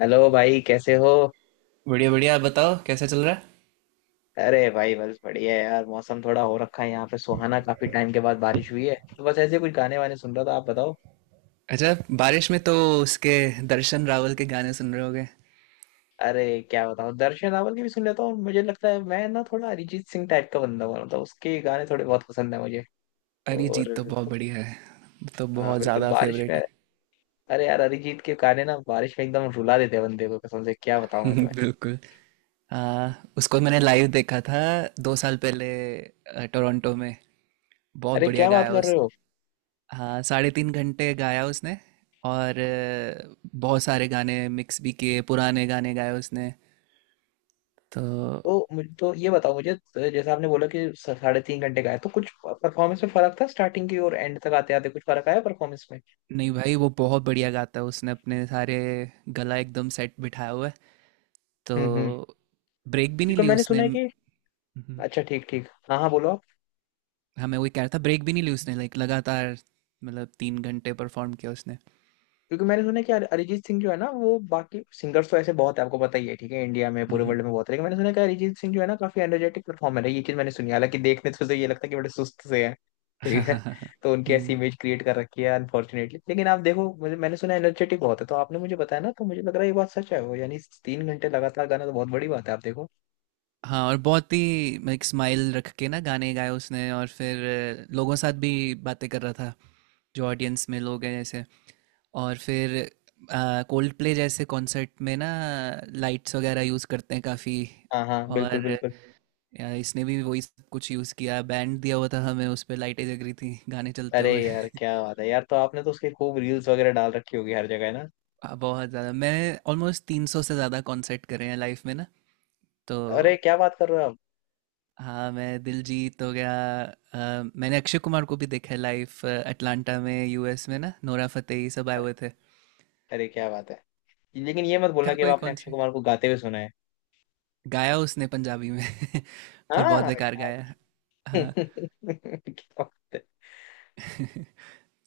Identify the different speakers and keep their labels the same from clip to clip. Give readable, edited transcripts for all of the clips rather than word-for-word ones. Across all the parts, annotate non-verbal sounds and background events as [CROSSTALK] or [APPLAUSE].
Speaker 1: Hello भाई, कैसे हो।
Speaker 2: बढ़िया बढ़िया, आप बताओ कैसा चल रहा है।
Speaker 1: अरे भाई, बस बढ़िया है यार। मौसम थोड़ा हो रखा है यहाँ पे सुहाना, काफी टाइम के बाद बारिश हुई है, तो बस ऐसे कुछ गाने वाने सुन रहा था। आप बताओ।
Speaker 2: अच्छा, बारिश में तो उसके दर्शन रावल के गाने सुन रहे होगे।
Speaker 1: अरे क्या बताऊँ, दर्शन रावल के भी सुन लेता हूँ, और मुझे लगता है मैं ना थोड़ा अरिजीत सिंह टाइप का बंदा हूँ। मतलब उसके गाने थोड़े बहुत पसंद है मुझे।
Speaker 2: अरिजीत
Speaker 1: और
Speaker 2: तो बहुत
Speaker 1: तो
Speaker 2: बढ़िया है। तो
Speaker 1: हाँ
Speaker 2: बहुत
Speaker 1: बिल्कुल,
Speaker 2: ज़्यादा
Speaker 1: बारिश
Speaker 2: फेवरेट
Speaker 1: में,
Speaker 2: है।
Speaker 1: अरे यार, अरिजीत के गाने ना बारिश में एकदम रुला देते हैं बंदे को, कसम से। क्या बताऊँ
Speaker 2: [LAUGHS]
Speaker 1: मैं तुम्हें।
Speaker 2: बिल्कुल। आ, उसको मैंने लाइव देखा था 2 साल पहले टोरंटो में। बहुत
Speaker 1: अरे
Speaker 2: बढ़िया
Speaker 1: क्या बात
Speaker 2: गाया
Speaker 1: कर रहे
Speaker 2: उसने।
Speaker 1: हो।
Speaker 2: हाँ, साढ़े 3 घंटे गाया उसने। और बहुत सारे गाने मिक्स भी किए, पुराने गाने गाए उसने तो।
Speaker 1: तो मुझे तो ये बताओ, मुझे तो जैसे आपने बोला कि 3.5 घंटे का है, तो कुछ परफॉर्मेंस में फर्क था? स्टार्टिंग की और एंड तक आते आते कुछ फर्क आया परफॉर्मेंस में?
Speaker 2: नहीं भाई, वो बहुत बढ़िया गाता है। उसने अपने सारे गला एकदम सेट बिठाया हुआ है तो।
Speaker 1: हम्म हम्म
Speaker 2: ब्रेक भी नहीं
Speaker 1: क्योंकि
Speaker 2: ली
Speaker 1: मैंने
Speaker 2: उसने।
Speaker 1: सुना है कि,
Speaker 2: हम्म,
Speaker 1: अच्छा ठीक ठीक, हाँ हाँ बोलो।
Speaker 2: हाँ, मैं वही कह रहा था, ब्रेक भी नहीं ली उसने। लाइक लगातार मतलब 3 घंटे परफॉर्म किया उसने।
Speaker 1: क्योंकि मैंने सुना है कि अरिजीत सिंह जो है ना, वो बाकी सिंगर्स तो ऐसे बहुत है, आपको पता ही है, ठीक है, इंडिया में, पूरे
Speaker 2: हम्म।
Speaker 1: वर्ल्ड में बहुत है। लेकिन मैंने सुना है कि अरिजीत सिंह जो है ना, काफी एनर्जेटिक परफॉर्मर है, ये चीज मैंने सुनी है। हालांकि देखने तो से तो ये लगता है कि बड़े सुस्त से है। ठीक है
Speaker 2: [LAUGHS]
Speaker 1: [LAUGHS] तो उनकी ऐसी
Speaker 2: हम्म,
Speaker 1: इमेज क्रिएट कर रखी है अनफॉर्चुनेटली। लेकिन आप देखो, मुझे, मैंने सुना एनर्जेटिक बहुत है, तो आपने मुझे बताया ना तो मुझे लग रहा है ये बात सच है वो, यानी 3 घंटे लगातार गाना तो बहुत बड़ी बात है, आप देखो।
Speaker 2: हाँ। और बहुत ही लाइक स्माइल रख के ना गाने गाए उसने। और फिर लोगों के साथ भी बातें कर रहा था, जो ऑडियंस में लोग हैं जैसे। और फिर कोल्ड प्ले जैसे कॉन्सर्ट में ना लाइट्स वगैरह यूज़ करते हैं काफ़ी।
Speaker 1: हाँ हाँ,
Speaker 2: और
Speaker 1: बिल्कुल बिल्कुल।
Speaker 2: यार इसने भी वही सब कुछ यूज़ किया, बैंड दिया हुआ था हमें, उस पे लाइटें जग रही थी, गाने चलते
Speaker 1: अरे
Speaker 2: हुए।
Speaker 1: यार
Speaker 2: [LAUGHS]
Speaker 1: क्या बात है यार। तो आपने तो उसके खूब रील्स वगैरह डाल रखी होगी हर जगह, है ना।
Speaker 2: बहुत ज़्यादा, मैं ऑलमोस्ट 300 से ज़्यादा कॉन्सर्ट करे हैं लाइफ में ना, तो।
Speaker 1: अरे क्या बात कर रहे हो आप।
Speaker 2: हाँ मैं दिलजीत हो गया। मैंने अक्षय कुमार को भी देखा है लाइव, अटलांटा में, यूएस में ना, नोरा फतेही सब आए हुए थे।
Speaker 1: अरे क्या बात है। लेकिन ये मत बोलना
Speaker 2: क्या
Speaker 1: कि अब
Speaker 2: कोई
Speaker 1: आपने अक्षय
Speaker 2: कॉन्सर्ट
Speaker 1: कुमार को गाते हुए सुना है।
Speaker 2: गाया उसने पंजाबी में। [LAUGHS] पर बहुत
Speaker 1: हाँ।
Speaker 2: बेकार
Speaker 1: यार
Speaker 2: गाया।
Speaker 1: [LAUGHS]
Speaker 2: हाँ।
Speaker 1: क्या बात है।
Speaker 2: [LAUGHS]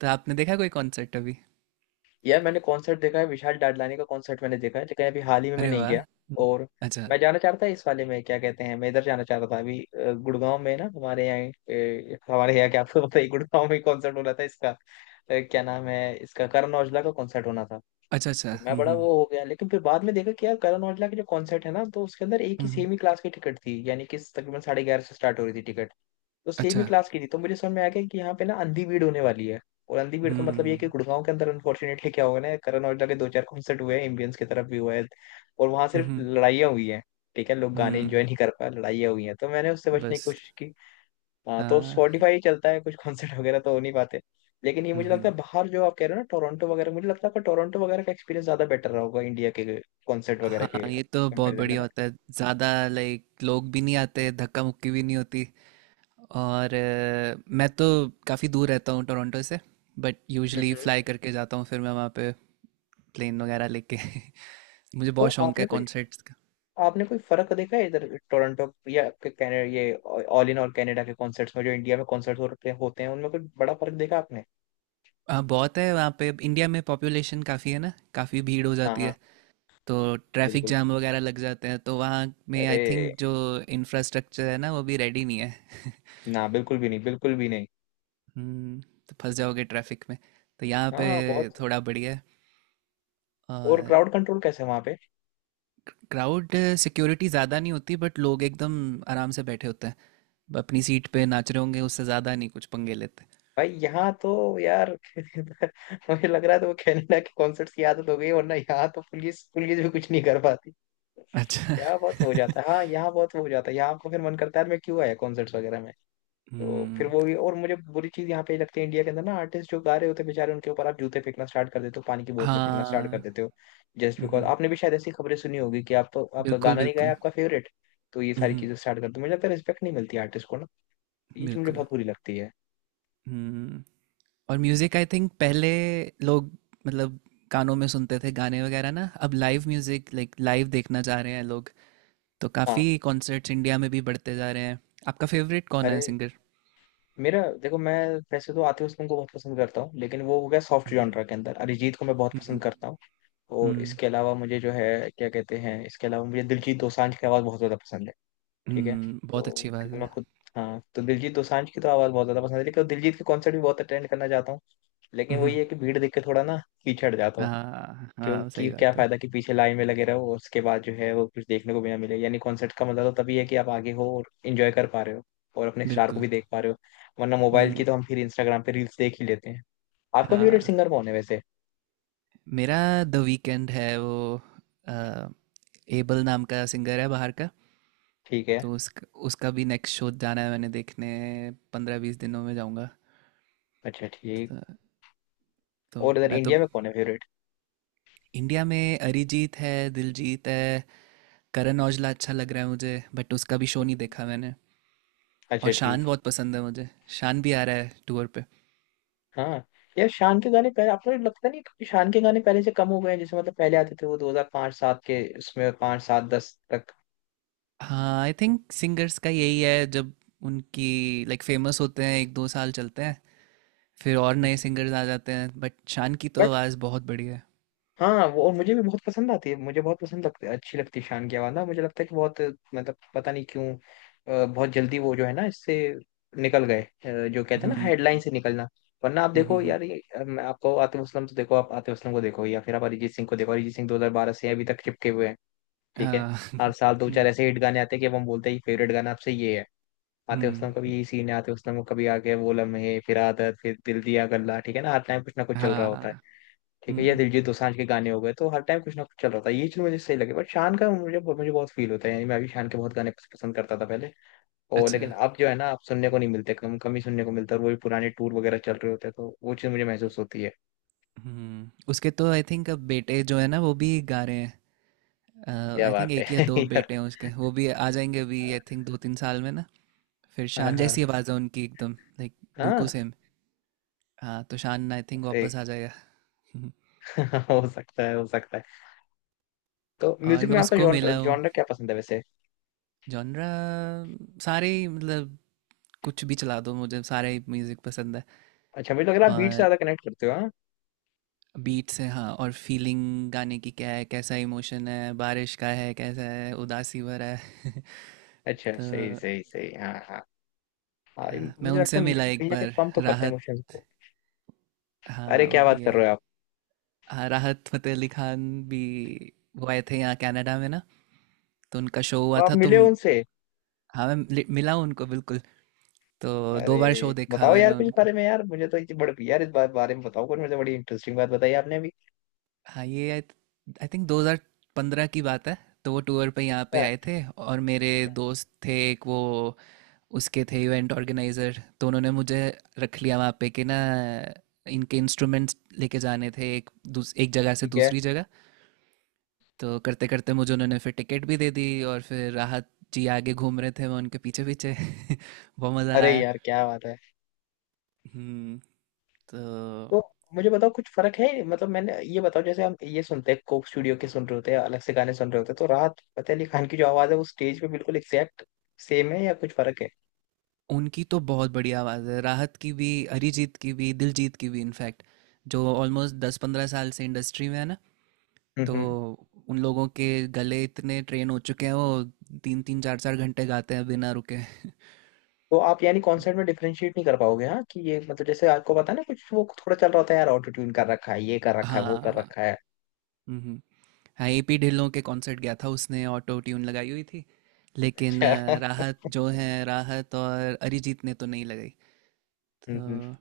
Speaker 2: तो आपने देखा कोई कॉन्सर्ट अभी।
Speaker 1: यार मैंने कॉन्सर्ट देखा है, विशाल डडलानी का कॉन्सर्ट मैंने देखा है, लेकिन अभी हाल ही में मैं
Speaker 2: अरे
Speaker 1: नहीं
Speaker 2: वाह।
Speaker 1: गया। और
Speaker 2: अच्छा।
Speaker 1: मैं जाना चाहता था इस वाले में, क्या कहते हैं, मैं इधर जाना चाहता था अभी, गुड़गांव में ना हमारे यहाँ, हमारे यहाँ, क्या आपको पता है गुड़गांव में कॉन्सर्ट हो रहा था इसका, क्या नाम है इसका, करण औजला का कॉन्सर्ट होना था।
Speaker 2: अच्छा अच्छा।
Speaker 1: तो मैं बड़ा वो हो गया, लेकिन फिर बाद में देखा कि यार करण औजला के जो कॉन्सर्ट है ना, तो उसके अंदर एक ही
Speaker 2: हम्म।
Speaker 1: सेम ही क्लास की टिकट थी, यानी कि तकरीबन साढ़े ग्यारह से स्टार्ट हो रही थी टिकट। तो सेम ही
Speaker 2: अच्छा।
Speaker 1: क्लास की थी, तो मुझे समझ में आ गया कि यहाँ पे ना अंधी भीड़ होने वाली है। और अंधी भीड़ का मतलब ये है कि
Speaker 2: हुँ।
Speaker 1: गुड़गांव के अंदर अनफॉर्चुनेटली क्या हुआ ना, करण औजला के दो चार कॉन्सर्ट हुए हैं, एम्बियंस की तरफ भी हुआ है, और वहां सिर्फ
Speaker 2: उहुँ,
Speaker 1: लड़ाइयाँ हुई हैं। ठीक है, लोग गाने
Speaker 2: हुँ।
Speaker 1: एंजॉय नहीं कर पाए, लड़ाइयाँ हुई हैं, तो मैंने उससे बचने की
Speaker 2: बस
Speaker 1: कोशिश की। हाँ,
Speaker 2: अ,
Speaker 1: तो स्पॉटिफाई चलता है, कुछ कॉन्सर्ट वगैरह तो हो नहीं पाते। लेकिन ये मुझे
Speaker 2: उहुँ।
Speaker 1: लगता है बाहर जो आप कह रहे हो ना, टोरंटो वगैरह, मुझे लगता है आपका टोरंटो वगैरह का एक्सपीरियंस ज्यादा बेटर रहा होगा इंडिया के कॉन्सर्ट वगैरह
Speaker 2: हाँ,
Speaker 1: के
Speaker 2: ये तो बहुत
Speaker 1: कंपेरिजन में
Speaker 2: बढ़िया
Speaker 1: ना।
Speaker 2: होता है। ज़्यादा लाइक लोग भी नहीं आते, धक्का-मुक्की भी नहीं होती। और मैं तो काफ़ी दूर रहता हूँ टोरंटो से, but
Speaker 1: hmm
Speaker 2: usually
Speaker 1: hmm.
Speaker 2: Fly करके जाता हूँ, फिर मैं वहाँ पे प्लेन वगैरह लेके। [LAUGHS] मुझे
Speaker 1: तो
Speaker 2: बहुत शौक
Speaker 1: आपने
Speaker 2: है
Speaker 1: कुछ,
Speaker 2: कॉन्सर्ट्स का।
Speaker 1: आपने कोई फर्क देखा है इधर टोरंटो या आपके कैनेडा ये ऑल इन और कनाडा के कॉन्सर्ट्स में जो इंडिया में कॉन्सर्ट्स होते होते हैं, उनमें कोई बड़ा फर्क देखा आपने।
Speaker 2: हाँ, बहुत है वहाँ पे। इंडिया में पॉपुलेशन काफ़ी है ना, काफ़ी भीड़ हो
Speaker 1: हाँ
Speaker 2: जाती
Speaker 1: हाँ,
Speaker 2: है। तो ट्रैफिक
Speaker 1: बिल्कुल।
Speaker 2: जाम वगैरह लग जाते हैं, तो वहाँ में
Speaker 1: अरे
Speaker 2: आई थिंक जो इंफ्रास्ट्रक्चर है ना, वो भी रेडी नहीं है। [LAUGHS]
Speaker 1: ना, बिल्कुल भी नहीं, बिल्कुल भी नहीं।
Speaker 2: हम्म, तो फंस जाओगे ट्रैफिक में। तो यहाँ पे
Speaker 1: हाँ [LAUGHS] बहुत।
Speaker 2: थोड़ा बढ़िया है।
Speaker 1: और
Speaker 2: और
Speaker 1: क्राउड कंट्रोल कैसे है वहां पे।
Speaker 2: क्राउड सिक्योरिटी ज़्यादा नहीं होती, बट लोग एकदम आराम से बैठे होते हैं, अपनी सीट पे नाच रहे होंगे, उससे ज़्यादा नहीं कुछ पंगे लेते।
Speaker 1: भाई यहाँ तो, यार [LAUGHS] मुझे लग रहा है तो वो कनाडा के कॉन्सर्ट्स की आदत हो गई, वरना यहाँ तो पुलिस पुलिस भी कुछ नहीं कर पाती।
Speaker 2: अच्छा।
Speaker 1: यहाँ बहुत हो जाता है,
Speaker 2: [LAUGHS]
Speaker 1: हाँ यहाँ बहुत हो जाता है, यहाँ आपको फिर मन करता है यार मैं क्यों आया कॉन्सर्ट्स वगैरह में। तो फिर
Speaker 2: हम्म।
Speaker 1: वो भी, और मुझे बुरी चीज यहाँ पे लगती है इंडिया के अंदर ना, आर्टिस्ट जो गा रहे होते हैं बेचारे, उनके ऊपर आप जूते फेंकना स्टार्ट कर देते हो, पानी की बोतलें फेंकना स्टार्ट
Speaker 2: हाँ।
Speaker 1: कर देते हो, जस्ट बिकॉज,
Speaker 2: हम्म।
Speaker 1: आपने भी शायद ऐसी खबरें सुनी होगी कि आप, आपका
Speaker 2: बिल्कुल
Speaker 1: गाना नहीं गाया
Speaker 2: बिल्कुल।
Speaker 1: आपका फेवरेट। तो ये सारी
Speaker 2: हम्म।
Speaker 1: चीजें स्टार्ट कर दो, मुझे लगता है रिस्पेक्ट नहीं मिलती आर्टिस्ट को ना। ये चीज मुझे
Speaker 2: बिल्कुल।
Speaker 1: बहुत बुरी लगती है।
Speaker 2: हम्म। और म्यूजिक आई थिंक पहले लोग मतलब कानों में सुनते थे गाने वगैरह ना, अब लाइव म्यूजिक लाइक लाइव देखना चाह रहे हैं लोग। तो
Speaker 1: हाँ।
Speaker 2: काफी कॉन्सर्ट्स इंडिया में भी बढ़ते जा रहे हैं। आपका फेवरेट कौन है
Speaker 1: अरे
Speaker 2: सिंगर।
Speaker 1: मेरा देखो, मैं वैसे तो आतिफ असलम को बहुत पसंद करता हूँ, लेकिन वो हो गया सॉफ्ट
Speaker 2: हम्म।
Speaker 1: जॉनरा के अंदर, अरिजीत को मैं बहुत
Speaker 2: हम्म,
Speaker 1: पसंद करता हूँ। और
Speaker 2: हम्म,
Speaker 1: इसके अलावा मुझे जो है, क्या कहते हैं, इसके अलावा मुझे दिलजीत दोसांझ की आवाज़ बहुत ज़्यादा पसंद है। ठीक है।
Speaker 2: बहुत
Speaker 1: तो
Speaker 2: अच्छी बात
Speaker 1: क्योंकि
Speaker 2: है।
Speaker 1: मैं खुद, हाँ तो दिलजीत दोसांझ की तो आवाज़ बहुत ज़्यादा पसंद है, लेकिन दिलजीत के कॉन्सर्ट भी बहुत अटेंड करना चाहता हूँ। लेकिन वही
Speaker 2: हम्म,
Speaker 1: है कि भीड़ देख के थोड़ा ना पीछे हट जाता हूँ।
Speaker 2: हाँ हाँ
Speaker 1: क्योंकि
Speaker 2: सही
Speaker 1: क्या
Speaker 2: बात है।
Speaker 1: फ़ायदा कि पीछे लाइन में लगे रहो और उसके बाद जो है वो कुछ देखने को भी ना मिले। यानी कॉन्सर्ट का मतलब तो तभी है कि आप आगे हो और इन्जॉय कर पा रहे हो, और अपने स्टार को
Speaker 2: बिल्कुल।
Speaker 1: भी देख पा रहे हो। वरना मोबाइल की
Speaker 2: हम्म,
Speaker 1: तो हम फिर इंस्टाग्राम पे रील्स देख ही लेते हैं। आपका फेवरेट सिंगर
Speaker 2: हाँ।
Speaker 1: कौन है वैसे।
Speaker 2: मेरा द वीकेंड है, वो एबल नाम का सिंगर है बाहर का।
Speaker 1: ठीक है।
Speaker 2: तो उसका उसका भी नेक्स्ट शो जाना है मैंने देखने, 15-20 दिनों में जाऊंगा।
Speaker 1: अच्छा ठीक।
Speaker 2: तो, तो
Speaker 1: और इधर
Speaker 2: मैं तो,
Speaker 1: इंडिया में कौन है फेवरेट।
Speaker 2: इंडिया में अरिजीत है, दिलजीत है। करण औजला अच्छा लग रहा है मुझे, बट उसका भी शो नहीं देखा मैंने।
Speaker 1: अच्छा
Speaker 2: और
Speaker 1: ठीक।
Speaker 2: शान बहुत पसंद है मुझे। शान भी आ रहा है टूर पे।
Speaker 1: हाँ यार शान के गाने पहले, आपको लगता नहीं कि शान के गाने पहले से कम हो गए हैं। जैसे मतलब पहले आते थे वो 2005 सात के, उसमें 5 सात 10 तक।
Speaker 2: हाँ आई थिंक सिंगर्स का यही है, जब उनकी लाइक फेमस होते हैं 1-2 साल चलते हैं, फिर और नए
Speaker 1: हम्म।
Speaker 2: सिंगर्स आ जाते हैं। बट शान की तो
Speaker 1: बट
Speaker 2: आवाज़ बहुत बढ़िया है।
Speaker 1: हाँ वो, और मुझे भी बहुत पसंद आती है, मुझे बहुत पसंद लगती है, अच्छी लगती है शान की आवाज़ ना। मुझे लगता है कि बहुत, मतलब पता नहीं क्यों, बहुत जल्दी वो जो है ना इससे निकल गए, जो कहते हैं ना हेडलाइन
Speaker 2: हम्म
Speaker 1: से निकलना। वरना आप
Speaker 2: हम्म
Speaker 1: देखो
Speaker 2: हम्म
Speaker 1: यार ये, आपको आतिफ असलम तो देखो, आप आतिफ असलम को देखो या फिर आप अरिजीत सिंह को देखो, अरिजीत सिंह 2012 से अभी तक चिपके हुए हैं।
Speaker 2: हम्म,
Speaker 1: ठीक है।
Speaker 2: आ,
Speaker 1: हर
Speaker 2: [LAUGHS]
Speaker 1: साल दो चार
Speaker 2: हम्म
Speaker 1: ऐसे हिट गाने आते हैं कि अब हम बोलते हैं फेवरेट गाना आपसे ये है। आतिफ असलम का भी
Speaker 2: हम्म,
Speaker 1: यही सीन है, आतिफ असलम को कभी आके वो लम्हे, फिर आदत, फिर दिल दिया गल्ला, ठीक है ना, हर टाइम कुछ ना कुछ चल रहा होता है।
Speaker 2: हाँ।
Speaker 1: ठीक है। या
Speaker 2: हम्म।
Speaker 1: दिलजीत दोसांझ के गाने हो गए, तो हर टाइम कुछ ना कुछ चल रहा होता है, ये चीज मुझे सही लगे। बट शान का मुझे, बहुत फील होता है। यानी मैं भी शान के बहुत गाने पसंद करता था पहले। और
Speaker 2: अच्छा।
Speaker 1: लेकिन अब जो है ना, अब सुनने को नहीं मिलते, कम कम ही सुनने को मिलता है, और वो भी पुराने टूर वगैरह चल रहे होते हैं, तो वो चीज मुझे महसूस होती है।
Speaker 2: हम्म, उसके तो आई थिंक अब बेटे जो है ना, वो भी गा रहे हैं।
Speaker 1: क्या
Speaker 2: आई थिंक
Speaker 1: बात
Speaker 2: एक या
Speaker 1: है [LAUGHS]
Speaker 2: दो
Speaker 1: यार।
Speaker 2: बेटे हैं उसके, वो भी आ जाएंगे अभी आई थिंक 2-3 साल में ना। फिर
Speaker 1: हाँ
Speaker 2: शान
Speaker 1: हाँ
Speaker 2: जैसी आवाज़ है उनकी एकदम लाइक
Speaker 1: हाँ,
Speaker 2: बिल्कुल सेम। हाँ तो शान आई थिंक
Speaker 1: एक
Speaker 2: वापस आ जाएगा।
Speaker 1: [LAUGHS] हो सकता है, हो सकता है। तो
Speaker 2: [LAUGHS] और
Speaker 1: म्यूजिक
Speaker 2: मैं
Speaker 1: में आपका
Speaker 2: उसको मिला हूँ।
Speaker 1: जॉनर क्या पसंद है वैसे।
Speaker 2: जॉनरा सारे ही, मतलब कुछ भी चला दो मुझे, सारे ही म्यूज़िक पसंद है।
Speaker 1: अच्छा मुझे लग रहा है आप बीट से
Speaker 2: और
Speaker 1: ज्यादा कनेक्ट करते हो, हाँ।
Speaker 2: बीट्स है हाँ, और फीलिंग गाने की क्या है, कैसा इमोशन है, बारिश का है, कैसा है उदासी भरा है।
Speaker 1: अच्छा
Speaker 2: [LAUGHS] तो
Speaker 1: सही सही सही, हाँ हाँ। हाँ ये
Speaker 2: मैं
Speaker 1: मुझे लगता
Speaker 2: उनसे
Speaker 1: है
Speaker 2: मिला
Speaker 1: म्यूजिक
Speaker 2: एक
Speaker 1: कहीं ना कहीं
Speaker 2: बार,
Speaker 1: पंप तो करता है
Speaker 2: राहत।
Speaker 1: इमोशंस को। अरे
Speaker 2: हाँ वो
Speaker 1: क्या बात
Speaker 2: भी
Speaker 1: कर
Speaker 2: है।
Speaker 1: रहे हो आप।
Speaker 2: हाँ, राहत फतेह अली खान भी, वो आए थे यहाँ कनाडा में ना, तो उनका शो
Speaker 1: तो
Speaker 2: हुआ
Speaker 1: आप
Speaker 2: था तो
Speaker 1: मिले हो उनसे।
Speaker 2: हाँ मैं मिला हूँ उनको बिल्कुल। तो दो बार शो
Speaker 1: अरे
Speaker 2: देखा
Speaker 1: बताओ
Speaker 2: मैंने
Speaker 1: यार कुछ इस
Speaker 2: उनका।
Speaker 1: बारे में, यार मुझे तो इतनी बड़ी, यार इस बारे में बताओ कुछ, मुझे बड़ी इंटरेस्टिंग बात बताई आपने अभी।
Speaker 2: हाँ ये आई थिंक 2015 की बात है। तो वो टूर पे यहाँ पे
Speaker 1: हाँ,
Speaker 2: आए थे, और मेरे दोस्त थे एक, वो उसके थे इवेंट ऑर्गेनाइजर, तो उन्होंने मुझे रख लिया वहाँ पे कि ना, इनके इंस्ट्रूमेंट्स लेके जाने थे एक जगह से
Speaker 1: ठीक है।
Speaker 2: दूसरी जगह। तो करते करते मुझे उन्होंने फिर टिकट भी दे दी, और फिर राहत जी आगे घूम रहे थे, मैं उनके पीछे पीछे। [LAUGHS] बहुत मज़ा
Speaker 1: अरे
Speaker 2: आया।
Speaker 1: यार क्या बात है।
Speaker 2: हम्म। तो
Speaker 1: तो मुझे बताओ कुछ फर्क है, मतलब मैंने ये बताओ, जैसे हम ये सुनते हैं कोक स्टूडियो के सुन रहे होते हैं, अलग से गाने सुन रहे होते हैं, तो राहत फतेह अली खान की जो आवाज है वो स्टेज पे बिल्कुल एग्जैक्ट सेम है या कुछ फर्क है।
Speaker 2: उनकी तो बहुत बढ़िया आवाज़ है, राहत की भी, अरिजीत की भी, दिलजीत की भी। इनफैक्ट जो ऑलमोस्ट 10-15 साल से इंडस्ट्री में है ना,
Speaker 1: हम्म
Speaker 2: तो
Speaker 1: हम्म।
Speaker 2: उन लोगों के गले इतने ट्रेन हो चुके हैं, वो तीन तीन चार चार घंटे गाते हैं बिना रुके।
Speaker 1: तो आप यानी कॉन्सर्ट में
Speaker 2: [LAUGHS]
Speaker 1: डिफरेंशिएट नहीं कर पाओगे, हाँ, कि ये मतलब, जैसे आपको पता है ना कुछ वो थोड़ा चल रहा होता है यार, ऑटो ट्यून कर रखा है, ये कर रखा है, वो कर
Speaker 2: हाँ।
Speaker 1: रखा है।
Speaker 2: हाँ एपी ढिल्लों के कॉन्सर्ट गया था, उसने ऑटो ट्यून लगाई हुई थी। लेकिन
Speaker 1: अच्छा।
Speaker 2: राहत जो है, राहत और अरिजीत ने तो नहीं लगाई
Speaker 1: हम्म हम्म।
Speaker 2: तो।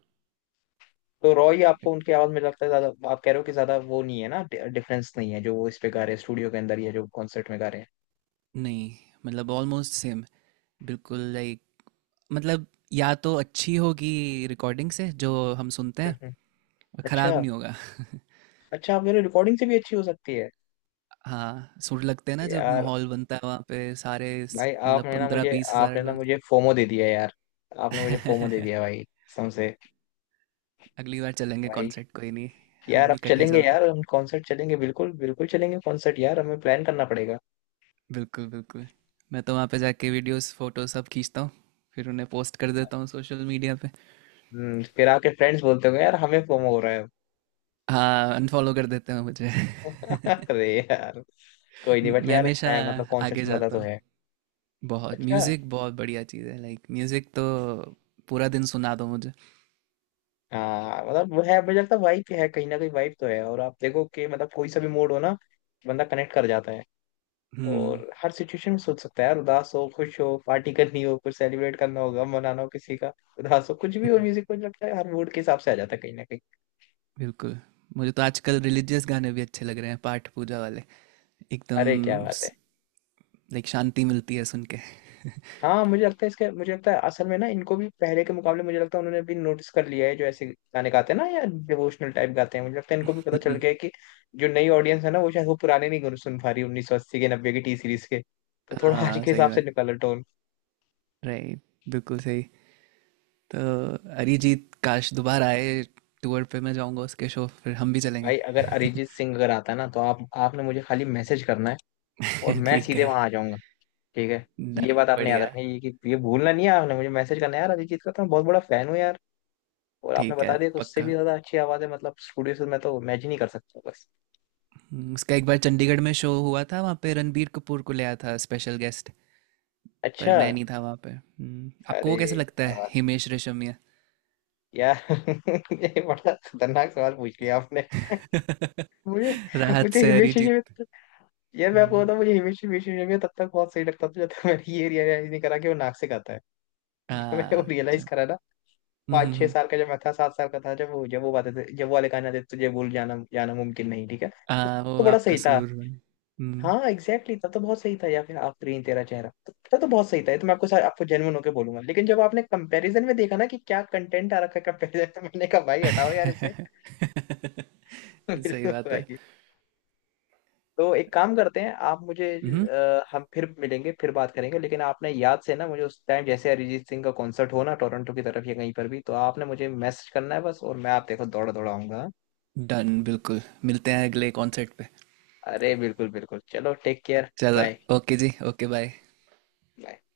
Speaker 1: तो रॉय,
Speaker 2: but
Speaker 1: आपको उनकी आवाज में लगता है ज्यादा, आप कह रहे हो कि ज्यादा वो नहीं है ना, डिफरेंस नहीं है जो वो इस पे गा रहे हैं स्टूडियो के अंदर या जो कॉन्सर्ट में गा रहे हैं।
Speaker 2: नहीं, मतलब ऑलमोस्ट सेम, बिल्कुल लाइक, मतलब या तो अच्छी होगी रिकॉर्डिंग से, जो हम सुनते
Speaker 1: हम्म हम्म।
Speaker 2: हैं खराब
Speaker 1: अच्छा।
Speaker 2: नहीं होगा।
Speaker 1: अच्छा आप कह रहे हो रिकॉर्डिंग से भी अच्छी हो सकती है।
Speaker 2: [LAUGHS] हाँ, सुर लगते हैं ना जब
Speaker 1: यार,
Speaker 2: माहौल बनता है वहाँ पे सारे,
Speaker 1: भाई
Speaker 2: मतलब
Speaker 1: आपने ना
Speaker 2: पंद्रह
Speaker 1: मुझे,
Speaker 2: बीस हजार
Speaker 1: आपने ना
Speaker 2: लोग।
Speaker 1: मुझे फोमो दे दिया यार। आपने मुझे फोमो दे दिया
Speaker 2: [LAUGHS]
Speaker 1: भाई, कसम से।
Speaker 2: अगली बार चलेंगे
Speaker 1: भाई,
Speaker 2: कॉन्सर्ट, कोई नहीं,
Speaker 1: यार
Speaker 2: हम
Speaker 1: अब
Speaker 2: इकट्ठे
Speaker 1: चलेंगे
Speaker 2: चलते
Speaker 1: यार,
Speaker 2: हैं,
Speaker 1: हम कॉन्सर्ट चलेंगे, बिल्कुल बिल्कुल चलेंगे कॉन्सर्ट यार, हमें प्लान करना पड़ेगा।
Speaker 2: बिल्कुल बिल्कुल। मैं तो वहाँ पे जाके वीडियोस फोटो सब खींचता हूँ, फिर उन्हें पोस्ट कर देता हूँ सोशल मीडिया पे।
Speaker 1: हम्म, फिर आपके फ्रेंड्स बोलते होंगे यार हमें फोमो हो रहा है।
Speaker 2: हाँ अनफॉलो कर देते हैं मुझे।
Speaker 1: [LAUGHS]
Speaker 2: [LAUGHS]
Speaker 1: अरे यार। कोई नहीं, बट
Speaker 2: मैं
Speaker 1: यार
Speaker 2: हमेशा
Speaker 1: है, मतलब कॉन्सर्ट
Speaker 2: आगे
Speaker 1: में मजा
Speaker 2: जाता
Speaker 1: तो
Speaker 2: हूँ।
Speaker 1: है।
Speaker 2: बहुत
Speaker 1: अच्छा।
Speaker 2: म्यूज़िक बहुत बढ़िया चीज़ है लाइक, म्यूज़िक तो पूरा दिन सुना दो मुझे।
Speaker 1: हाँ मतलब वो है, मुझे लगता है वाइब है कहीं ना कहीं, वाइब तो है। और आप देखो कि मतलब कोई सा भी मूड हो ना, बंदा कनेक्ट कर जाता है।
Speaker 2: हम्म
Speaker 1: और हर सिचुएशन में सोच सकता है यार, उदास हो, खुश हो, पार्टी करनी हो, कुछ सेलिब्रेट करना हो, गम मनाना हो किसी का, उदास हो, कुछ भी हो,
Speaker 2: हम्म,
Speaker 1: म्यूजिक मुझे लगता है हर मूड के हिसाब से आ जाता है कहीं ना कहीं।
Speaker 2: बिल्कुल। मुझे तो आजकल रिलीजियस गाने भी अच्छे लग रहे हैं, पाठ पूजा वाले, एकदम
Speaker 1: अरे क्या बात है।
Speaker 2: लाइक शांति मिलती है सुन के। [LAUGHS]
Speaker 1: हाँ मुझे लगता है इसके, मुझे लगता है असल में ना, इनको भी पहले के मुकाबले मुझे लगता है उन्होंने भी नोटिस कर लिया है, जो ऐसे गाने गाते हैं ना, या डिवोशनल टाइप गाते हैं, मुझे लगता है इनको भी पता चल
Speaker 2: हम्म,
Speaker 1: गया है कि जो नई ऑडियंस है ना, वो शायद वो पुराने नहीं सुन पा रही, 1980 के, 90 के, टी सीरीज के। तो थोड़ा [LAUGHS] आज
Speaker 2: हाँ
Speaker 1: के
Speaker 2: सही
Speaker 1: हिसाब से
Speaker 2: बात।
Speaker 1: निकालो टोन।
Speaker 2: राइट। बिल्कुल सही। तो अरिजीत काश दोबारा आए टूर पे, मैं जाऊंगा उसके शो, फिर हम भी चलेंगे।
Speaker 1: भाई अगर अरिजीत सिंह अगर आता है ना, तो आप, आपने मुझे खाली मैसेज करना है और
Speaker 2: [LAUGHS]
Speaker 1: मैं
Speaker 2: ठीक
Speaker 1: सीधे
Speaker 2: है।
Speaker 1: वहां आ जाऊंगा। ठीक है। ये बात
Speaker 2: डन
Speaker 1: आपने याद
Speaker 2: बढ़िया।
Speaker 1: रखनी है, ये कि ये भूलना नहीं है, आपने मुझे मैसेज करना है यार, अरिजीत का तो मैं बहुत बड़ा फैन हूँ यार। और आपने
Speaker 2: ठीक है
Speaker 1: बता दिया कि उससे भी
Speaker 2: पक्का।
Speaker 1: ज्यादा अच्छी आवाज है मतलब स्टूडियो से, मैं तो इमेजिन ही कर सकता हूँ।
Speaker 2: उसका एक बार चंडीगढ़ में शो हुआ था, वहाँ पे रणबीर कपूर को ले आया था स्पेशल गेस्ट। पर
Speaker 1: अच्छा।
Speaker 2: मैं नहीं था वहाँ पे। आपको
Speaker 1: अरे
Speaker 2: वो कैसा लगता है
Speaker 1: यार।
Speaker 2: हिमेश रेशमिया।
Speaker 1: यार [LAUGHS] ये बड़ा खतरनाक सवाल पूछ लिया आपने। मुझे
Speaker 2: [LAUGHS] राहत
Speaker 1: मुझे
Speaker 2: से
Speaker 1: हिमेश
Speaker 2: अरिजीत।
Speaker 1: रेशमिया, यार मैं आपको
Speaker 2: हम्म,
Speaker 1: बताऊं, मुझे हिमेश हिमेश रेशमिया तब तक बहुत सही लगता था जब तक मैंने ये रियलाइज नहीं करा कि वो नाक से गाता है। जब मैंने वो
Speaker 2: हाँ
Speaker 1: रियलाइज
Speaker 2: अच्छा।
Speaker 1: करा ना,
Speaker 2: हम्म
Speaker 1: पाँच
Speaker 2: हम्म,
Speaker 1: छह
Speaker 2: हम्म,
Speaker 1: साल का जब मैं था, 7 साल का था जब वो, जब वो गाते थे, जब वो वाले गाने आते थे, तुझे भूल जाना जाना मुमकिन नहीं, ठीक है
Speaker 2: हाँ
Speaker 1: तो
Speaker 2: वो
Speaker 1: बड़ा
Speaker 2: आपका
Speaker 1: सही था।
Speaker 2: सुर बने।
Speaker 1: हाँ
Speaker 2: हम्म,
Speaker 1: एग्जैक्टली exactly, तब तो बहुत सही था, या फिर आफरीन तेरा चेहरा, तो तब तो बहुत सही था, ये तो मैं आपको सारे आपको जेन्युइन होकर बोलूंगा। लेकिन जब आपने कंपैरिजन में देखा ना कि क्या कंटेंट आ रखा है कंपैरिजन, तो मैंने कहा भाई हटाओ यार इसे।
Speaker 2: [LAUGHS]
Speaker 1: [LAUGHS]
Speaker 2: सही
Speaker 1: बिल्कुल
Speaker 2: बात है।
Speaker 1: भाई। तो एक काम करते हैं, आप मुझे,
Speaker 2: हम्म।
Speaker 1: हम फिर मिलेंगे, फिर बात करेंगे, लेकिन आपने याद से ना मुझे, उस टाइम जैसे अरिजीत सिंह का कॉन्सर्ट हो ना टोरंटो की तरफ या कहीं पर भी, तो आपने मुझे मैसेज करना है बस, और मैं, आप देखो, दौड़ा दौड़ा आऊंगा।
Speaker 2: डन बिल्कुल, मिलते हैं अगले कॉन्सर्ट पे।
Speaker 1: अरे बिल्कुल बिल्कुल, चलो टेक केयर।
Speaker 2: चलो। ओके जी, ओके बाय।
Speaker 1: बाय।